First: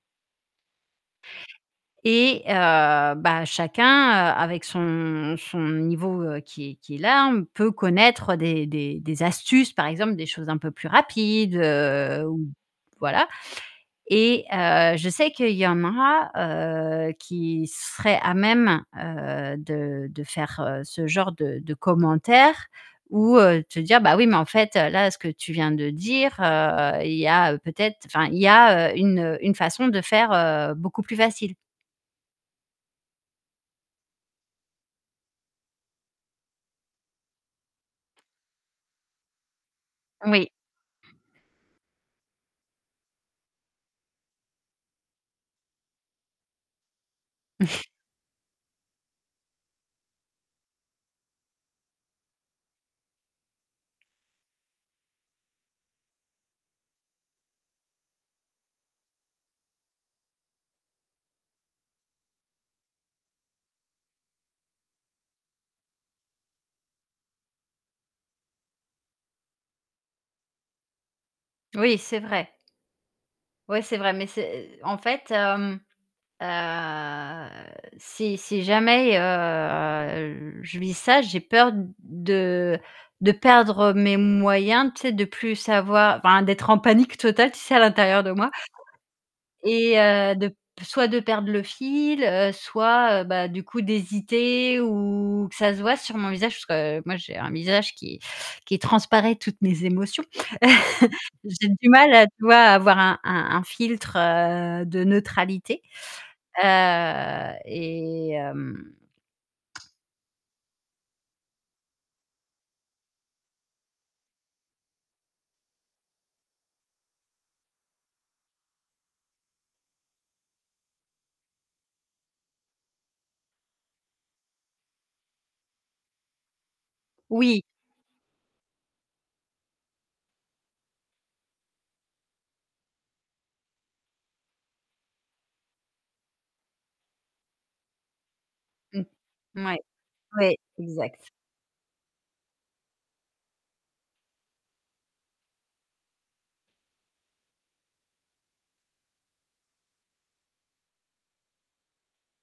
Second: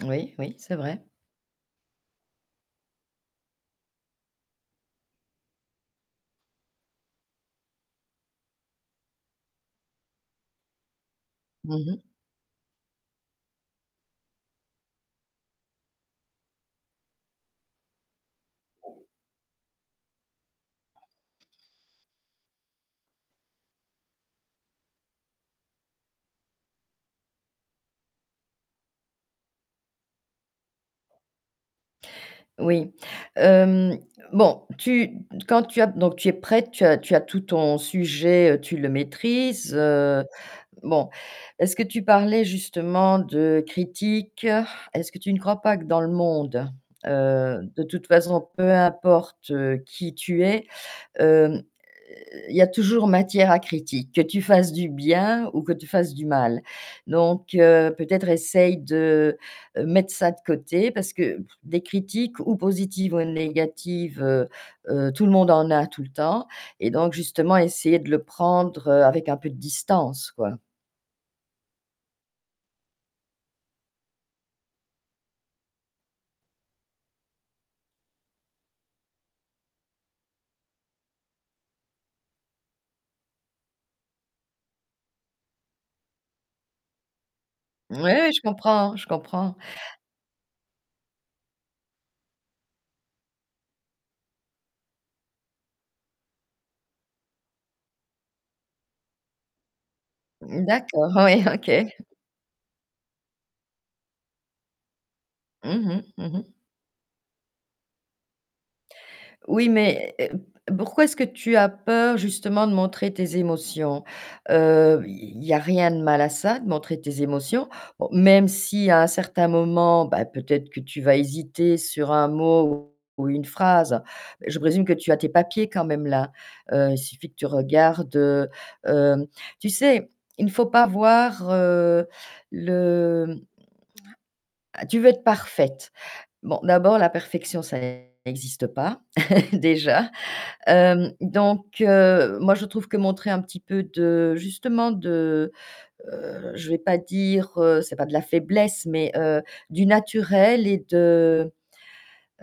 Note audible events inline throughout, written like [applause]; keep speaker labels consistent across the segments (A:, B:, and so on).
A: Oui, oui, c'est vrai.
B: Et heu, bah, chacun, avec son son niveau qui est qui est là, on peut connaître des des des astuces, par exemple, des choses un peu plus rapides,
A: Mmh mh.
B: heu, ou voilà. Et heu, je sais qu'il y en a, heu, qui seraient à même, heu, de de faire ce genre de de commentaires ou, heu, te dire: «Bah, oui, mais en fait, là ce que tu viens de dire, heu, il y a, heu, peut-être enfin, il y a, heu, une, heu, une façon de faire, heu, beaucoup plus facile».
A: Oui, hem, bon, tu quand tu as donc tu es prête, tu as tu as tout ton sujet, heu, tu le maîtrises, heu,
B: Oui.
A: bon, est-ce que tu parlais justement de critiques? Est-ce que tu ne crois pas que dans le monde, heu, de
B: [chuckles]
A: toute façon peu importe qui tu es, hem, heu, il y a toujours matière à critique. Que tu fasses du bien ou que tu fasses du mal. Donc heu, peut-être essaye de mettre ça de côté parce que des critiques ou positives ou négatives, heu heu, tout le monde en a tout le temps et donc justement essayer de le prendre, heu, avec un peu de distance, quoi.
B: Oui, c'est vrai. Ouais, c'est vrai, mais c'est, heu, en fait, hem, heu, si si jamais, heu, je vis ça, j'ai peur de de perdre mes moyens, tu sais, de plus savoi enfin d'être en panique totale, tu sais, à
A: Oui,
B: l'intérieur
A: oui,
B: de
A: je
B: moi
A: comprends, je comprends.
B: et heu, de p soit de perdre le fil, heu, soit, heu, bah, du coup d'hésiter ou que ça se voie sur mon visage parce que moi j'ai un visage qui qui transparaît toutes mes émotions.
A: D'accord,
B: [chuckles]
A: ouais,
B: J'ai
A: OK.
B: du mal à, tu vois, avoir un un un filtre, heu, de neutralité,
A: Mmh mh. Mmh mh.
B: heu, et hem
A: Oui, mais, pourquoi est-ce que tu as peur justement de montrer tes émotions? Heu, il y a rien de mal à ça, de montrer tes émotions. Bon, même si à un certain moment, bah, peut-être que tu vas hésiter sur un mot ou une phrase, je présume que tu as tes papiers quand même là. Heu, suffit que tu
B: Oui.
A: regardes, heu, hem tu sais, il ne faut pas voir, heu, le, mmh Tu veux être parfaite. Bon, d'abord la perfection ça n'existe pas,
B: Mmh,
A: [chuckles]
B: mouais,
A: déjà.
B: ouais,
A: Hem,
B: exact.
A: donc heu, moi je trouve que montrer un petit peu de justement de, heu, je vais pas dire c'est pas de la faiblesse, mais, heu, du naturel et de,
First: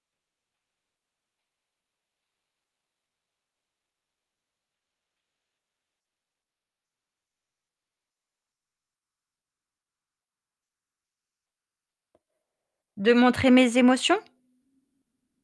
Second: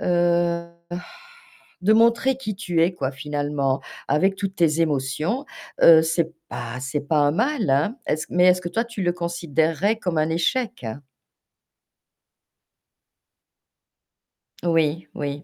A: heu [sighs] de montrer qui tu es, quoi, finalement, avec toutes tes émotions, heu, c'est pas c'est pas un mal, hein! Est-ce mais est-ce que toi tu le considérerais comme un échec?
B: De montrer mes émotions?
A: Oui, oui.